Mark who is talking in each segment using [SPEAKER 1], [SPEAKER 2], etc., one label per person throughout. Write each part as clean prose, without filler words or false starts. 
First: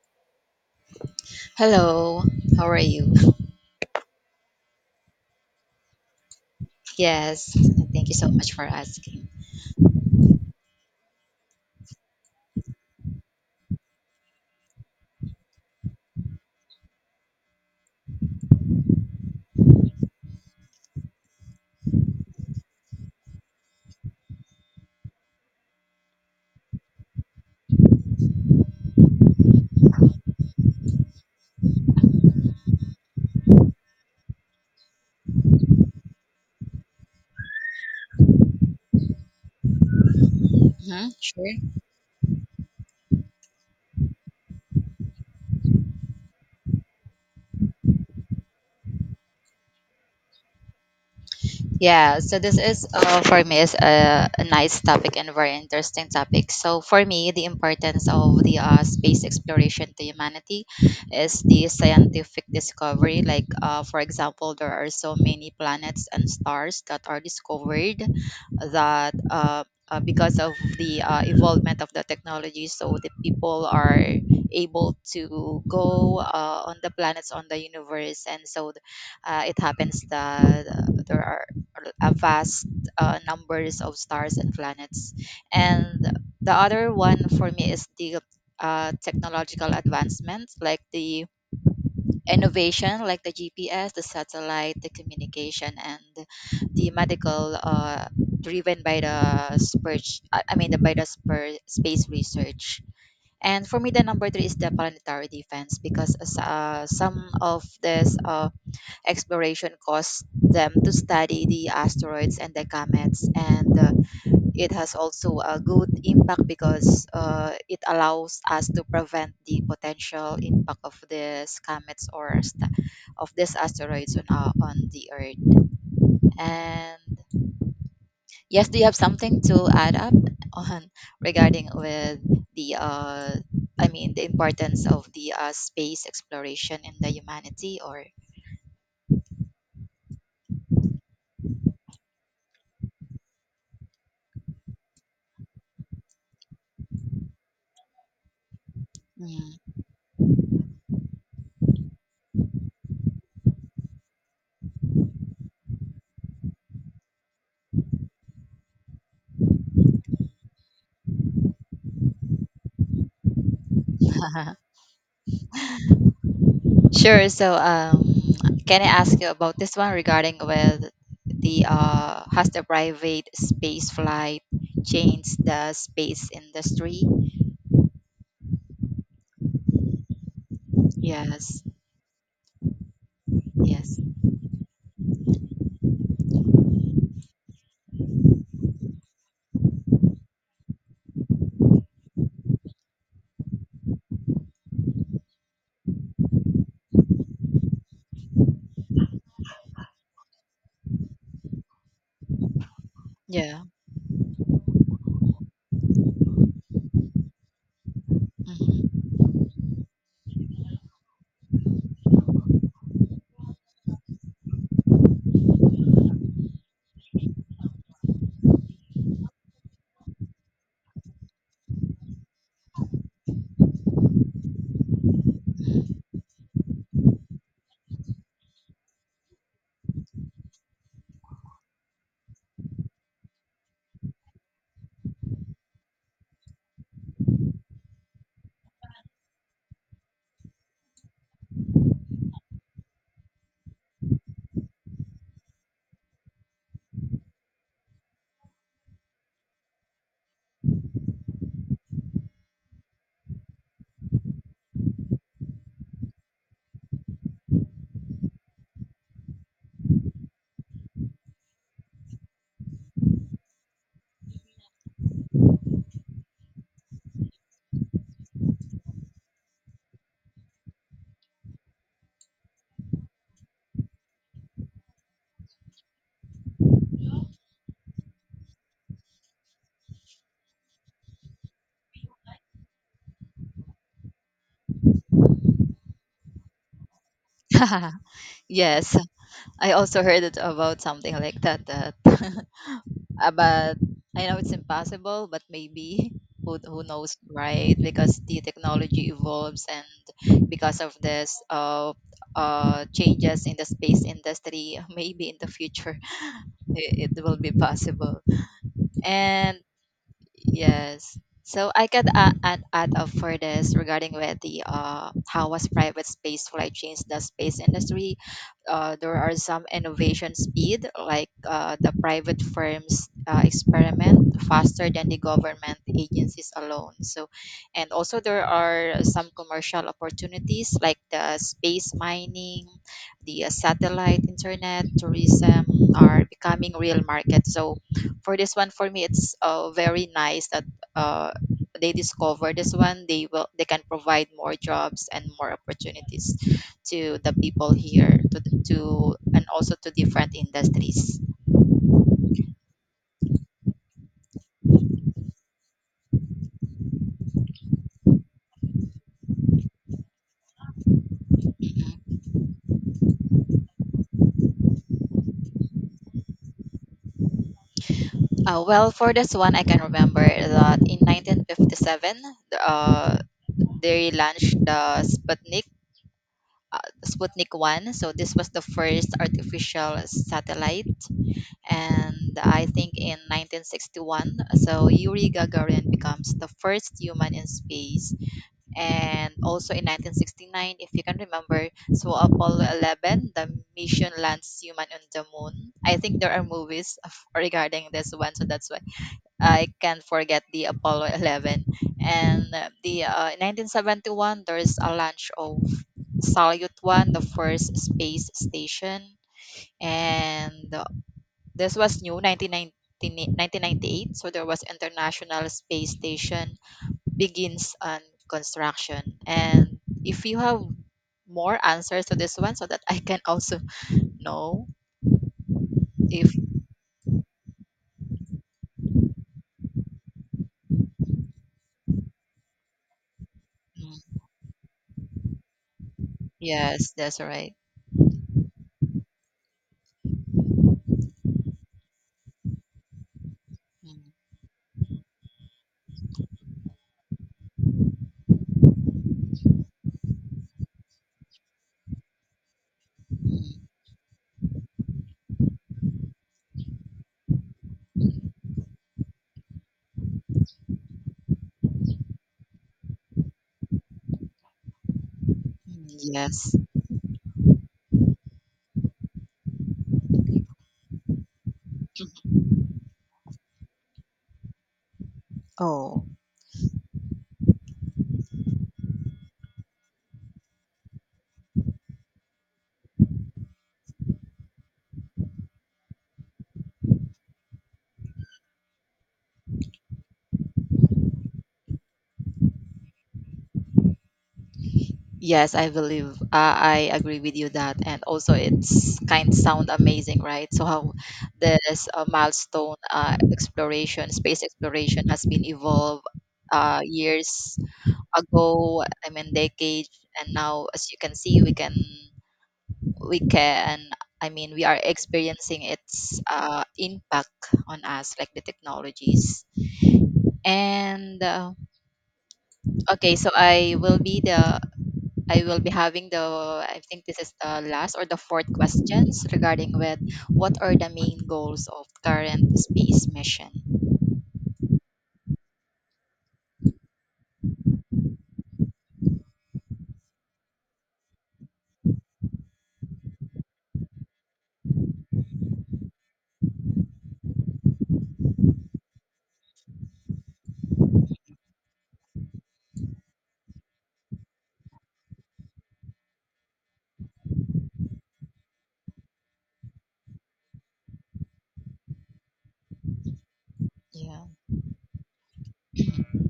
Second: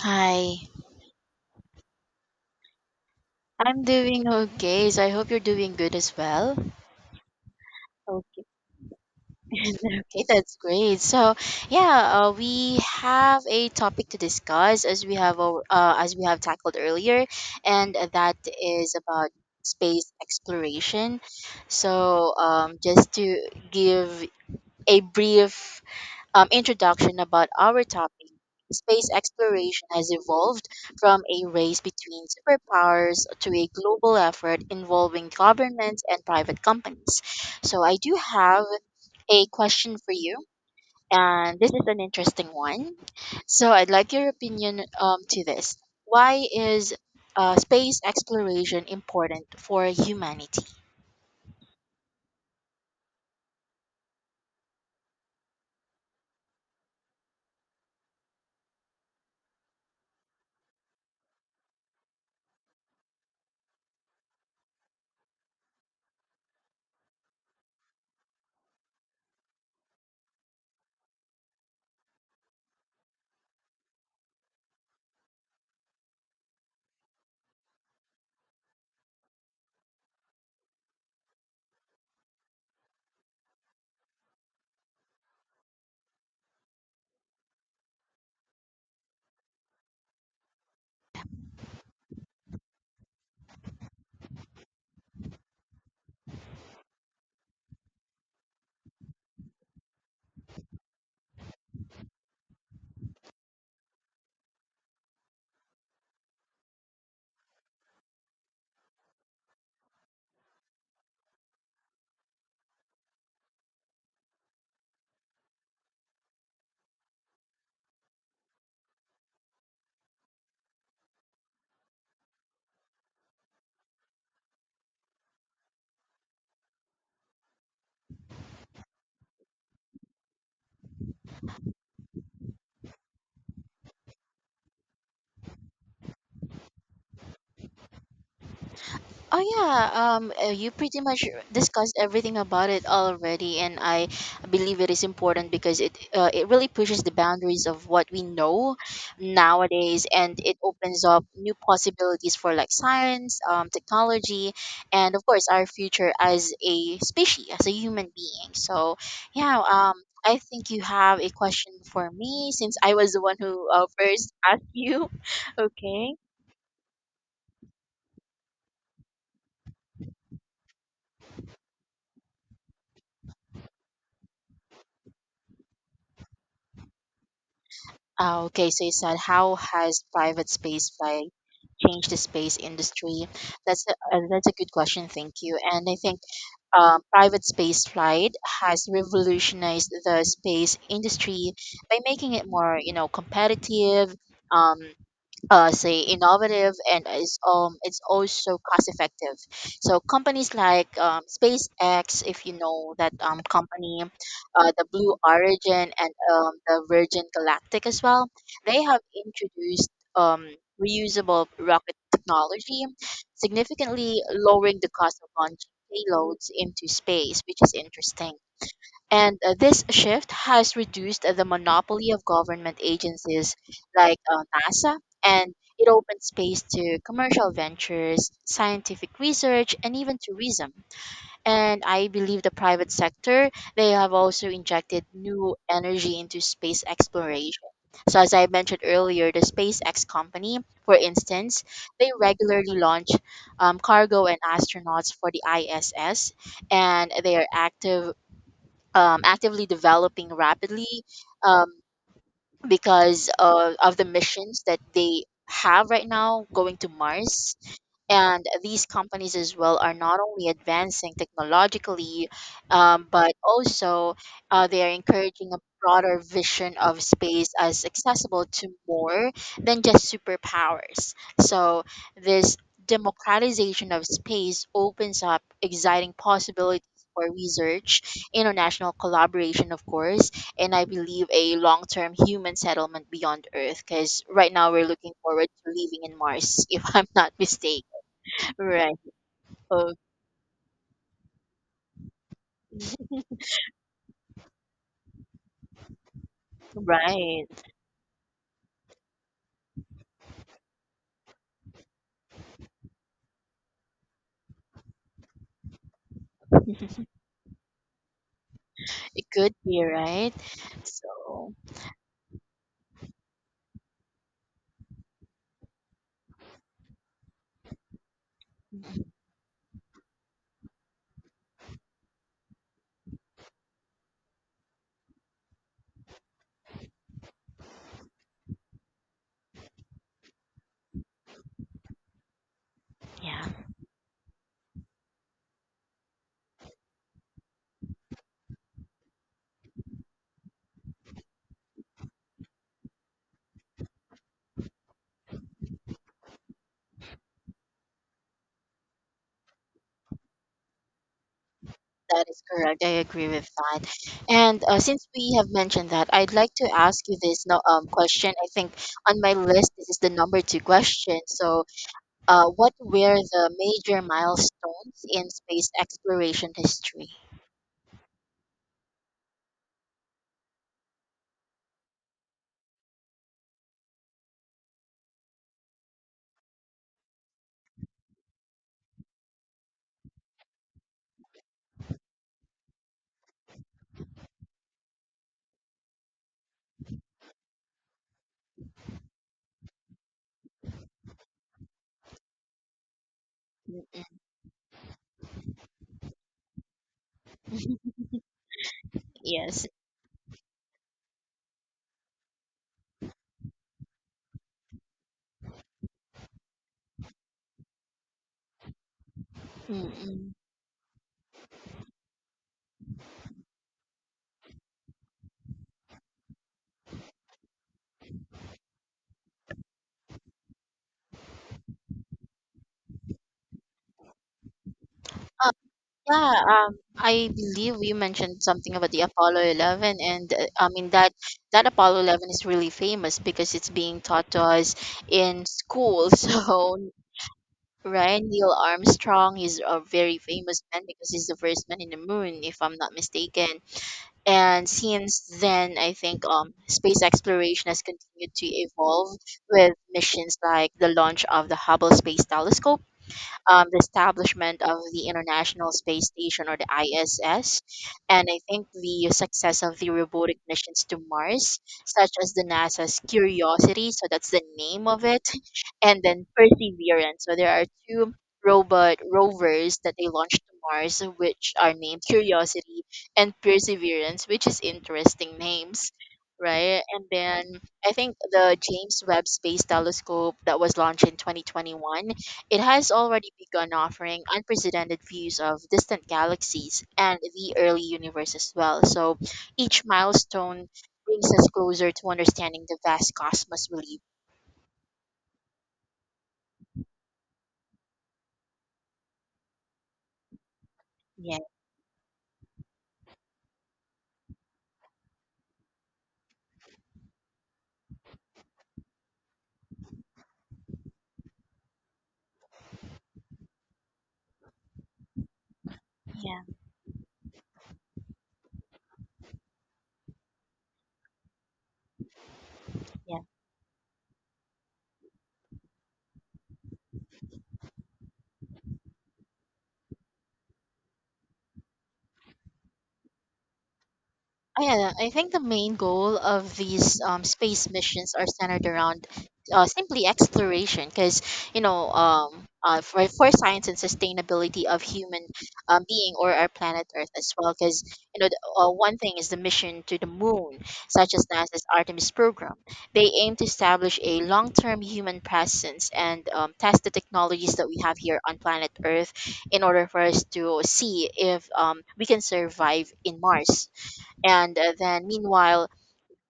[SPEAKER 1] Hi,
[SPEAKER 2] Hello, how are you?
[SPEAKER 1] I'm doing okay. So I hope you're doing good as well.
[SPEAKER 2] Yes, thank you so
[SPEAKER 1] Okay,
[SPEAKER 2] much for asking.
[SPEAKER 1] okay, that's great. Yeah, we have a topic to discuss as we have as we have tackled earlier, and that is about space exploration. Just to give a brief introduction about our topic, space exploration has evolved from a race between superpowers to a global effort involving governments and private companies. So, I do have a question for you,
[SPEAKER 2] Sure.
[SPEAKER 1] and this is an interesting one. So, I'd like your opinion to this. Why is space exploration important for humanity?
[SPEAKER 2] Yeah, so this is for me is a nice topic and very interesting topic. So for me, the importance of the space exploration to humanity is the scientific discovery. Like for example, there are so many planets and stars that are discovered that because of the involvement of the technology, so the people are able to go on the planets on the universe, and so it happens that there are a vast numbers of stars and planets. And the other one for me is the technological advancements, like the innovation, like the GPS, the satellite, the communication, and the medical, driven by the spurge, I mean, the, by the spur, space research. And for me, the number three is the planetary defense because as, some of this exploration caused them to study the asteroids and the comets and it has also a good impact because it allows us to prevent the potential impact of these comets or of these asteroids on the earth and yes, do you have something to add up on regarding with the I mean the importance of the space exploration in the humanity or
[SPEAKER 1] Oh yeah, you pretty much discussed everything about it already, and I believe it is important because it really pushes the boundaries of what we know
[SPEAKER 2] Mm.
[SPEAKER 1] nowadays, and it opens up new possibilities for like science, technology, and of course our future as a species, as a human being. Yeah, um, I think you have a question for me since I was the one who first asked you. Okay.
[SPEAKER 2] Sure. So, can I ask you about this one regarding with the has the private space flight changed the space industry?
[SPEAKER 1] Ah, okay, so you said how has private space flying
[SPEAKER 2] Yes.
[SPEAKER 1] changed the space industry? That's
[SPEAKER 2] Yes.
[SPEAKER 1] that's a good question. Thank you. And I think private space flight has revolutionized the space industry by making it more, you know, competitive. Um, Say innovative and is it's also cost effective. So companies like SpaceX, if you know that
[SPEAKER 2] Yeah.
[SPEAKER 1] company, the Blue Origin and the Virgin Galactic as well, they have
[SPEAKER 2] Mhm.
[SPEAKER 1] introduced um reusable rocket technology, significantly lowering the cost of launching payloads into space, which is interesting. And this shift has reduced the monopoly of government agencies like NASA, and it opens space to commercial ventures, scientific research, and even tourism. And I believe the private sector, they have also injected new energy into space exploration. So, as I mentioned earlier, the SpaceX company, for instance, they regularly launch cargo and astronauts for the ISS, and they are actively developing rapidly um, because of the missions that they have right now going to Mars, and these companies as well are not only advancing technologically, but also they are encouraging a broader vision of space as accessible to more than just superpowers. So this democratization of space opens up exciting possibilities for research, international collaboration, of course, and I believe a long-term human settlement beyond Earth. Because right now we're looking forward to living in Mars, if I'm not mistaken.
[SPEAKER 2] Yes.
[SPEAKER 1] Right.
[SPEAKER 2] I
[SPEAKER 1] Oh,
[SPEAKER 2] also heard it about something like that. That But I know it's impossible, but maybe who knows,
[SPEAKER 1] right.
[SPEAKER 2] right? Because the technology evolves, and because of this, changes in the space industry, maybe in the future it will be possible.
[SPEAKER 1] It could
[SPEAKER 2] And
[SPEAKER 1] be, right?
[SPEAKER 2] yes.
[SPEAKER 1] So,
[SPEAKER 2] So I can add up for this regarding with the how was private space flight changed the space industry. There are some innovation speed like the private firms experiment faster than the government agencies alone. So, and also there are some commercial opportunities like the space mining, the
[SPEAKER 1] yeah,
[SPEAKER 2] satellite internet, tourism are becoming real market. So for this one for me it's very nice that uh, they discover this one they can provide more jobs and more opportunities to the people here to, to and also to different industries.
[SPEAKER 1] that is correct. I agree with that. And since we have mentioned that, I'd like to ask you this no, question. I think on my list, this is the number two question. So,
[SPEAKER 2] Mhm.
[SPEAKER 1] what were the major milestones in space exploration history?
[SPEAKER 2] Uh, well for this one I can remember that in 1957 uh, they launched the sputnik sputnik 1, so this was the first artificial satellite. And I think in 1961, so Yuri Gagarin becomes the first human in space. And also in 1969, if you can remember, so Apollo 11, the mission
[SPEAKER 1] Mm-mm.
[SPEAKER 2] lands human on the moon. I think there are movies of, regarding this one, so that's why
[SPEAKER 1] Yes.
[SPEAKER 2] I can't forget the Apollo 11. And the 1971, there's a launch of Salyut 1, the first space station.
[SPEAKER 1] Mm-mm.
[SPEAKER 2] And this was new, 1998, so there was International Space Station begins on construction. And if you have more answers to this one so that I can also know if
[SPEAKER 1] Yeah, I believe you mentioned something about the Apollo 11, and I mean that Apollo 11 is really famous because it's being
[SPEAKER 2] Mm,
[SPEAKER 1] taught to us in school. So,
[SPEAKER 2] yes, that's right.
[SPEAKER 1] right, Neil Armstrong is a very famous man because he's the first man in the moon, if I'm not mistaken.
[SPEAKER 2] Mm,
[SPEAKER 1] And since then, I think space exploration has continued to evolve with missions like the launch of the Hubble Space Telescope
[SPEAKER 2] mm,
[SPEAKER 1] the establishment of the International Space Station or the ISS. And I think the success of the robotic missions to Mars, such as the NASA's Curiosity, so that's the name of it,
[SPEAKER 2] mm,
[SPEAKER 1] and then
[SPEAKER 2] yes.
[SPEAKER 1] Perseverance. So there are two robot rovers that they launched to Mars, which are named Curiosity and Perseverance, which is interesting names,
[SPEAKER 2] Oh.
[SPEAKER 1] right? And then I think the James Webb Space Telescope that was launched in 2021, it has already begun offering unprecedented views of distant galaxies and the early universe as well. So each milestone brings us closer to understanding the vast cosmos we live.
[SPEAKER 2] Yes, I believe. I agree with you that, and also it's kind sound amazing, right? So how
[SPEAKER 1] Yeah,
[SPEAKER 2] this milestone exploration, space exploration, has been evolved years ago. I mean, decades, and now, as you can see, we can. I mean, we are experiencing its
[SPEAKER 1] yeah,
[SPEAKER 2] impact on us, like the technologies. And okay,
[SPEAKER 1] yeah.
[SPEAKER 2] so I will be having the, I think this is the last or the fourth questions regarding with what are the main goals of current space mission.
[SPEAKER 1] Yeah, I think the main goal of these space missions are centered around simply exploration, because you know, for science and sustainability of human being or our planet Earth as well. Because you know, one thing is the mission to the moon, such as NASA's Artemis program. They aim to establish a long-term human presence and test the technologies that we have here on planet Earth in order for us to see if we can survive in Mars
[SPEAKER 2] Yeah.
[SPEAKER 1] and then, meanwhile,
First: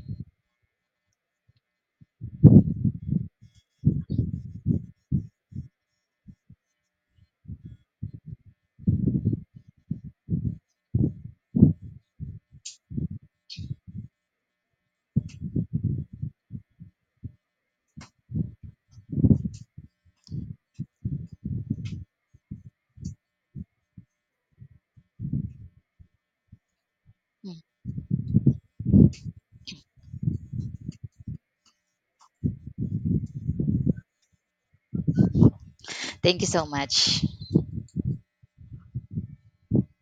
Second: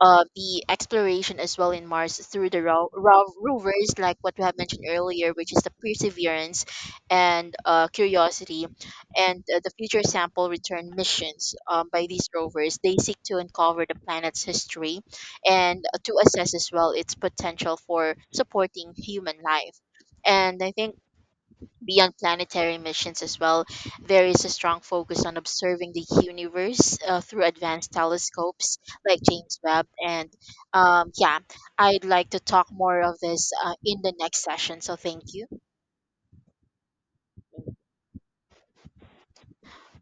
[SPEAKER 1] the exploration as well in Mars through the rovers, like what we have mentioned earlier, which is the Perseverance and Curiosity, and the Future Sample Return missions by these rovers, they seek to uncover the planet's history and to assess as well its potential for supporting human life. And I think beyond planetary missions as well, there is a strong focus on observing the universe through
[SPEAKER 2] Mm.
[SPEAKER 1] advanced telescopes like James Webb. Um, yeah, I'd like to talk more of this in the next session. So thank you.
[SPEAKER 2] Thank you so much.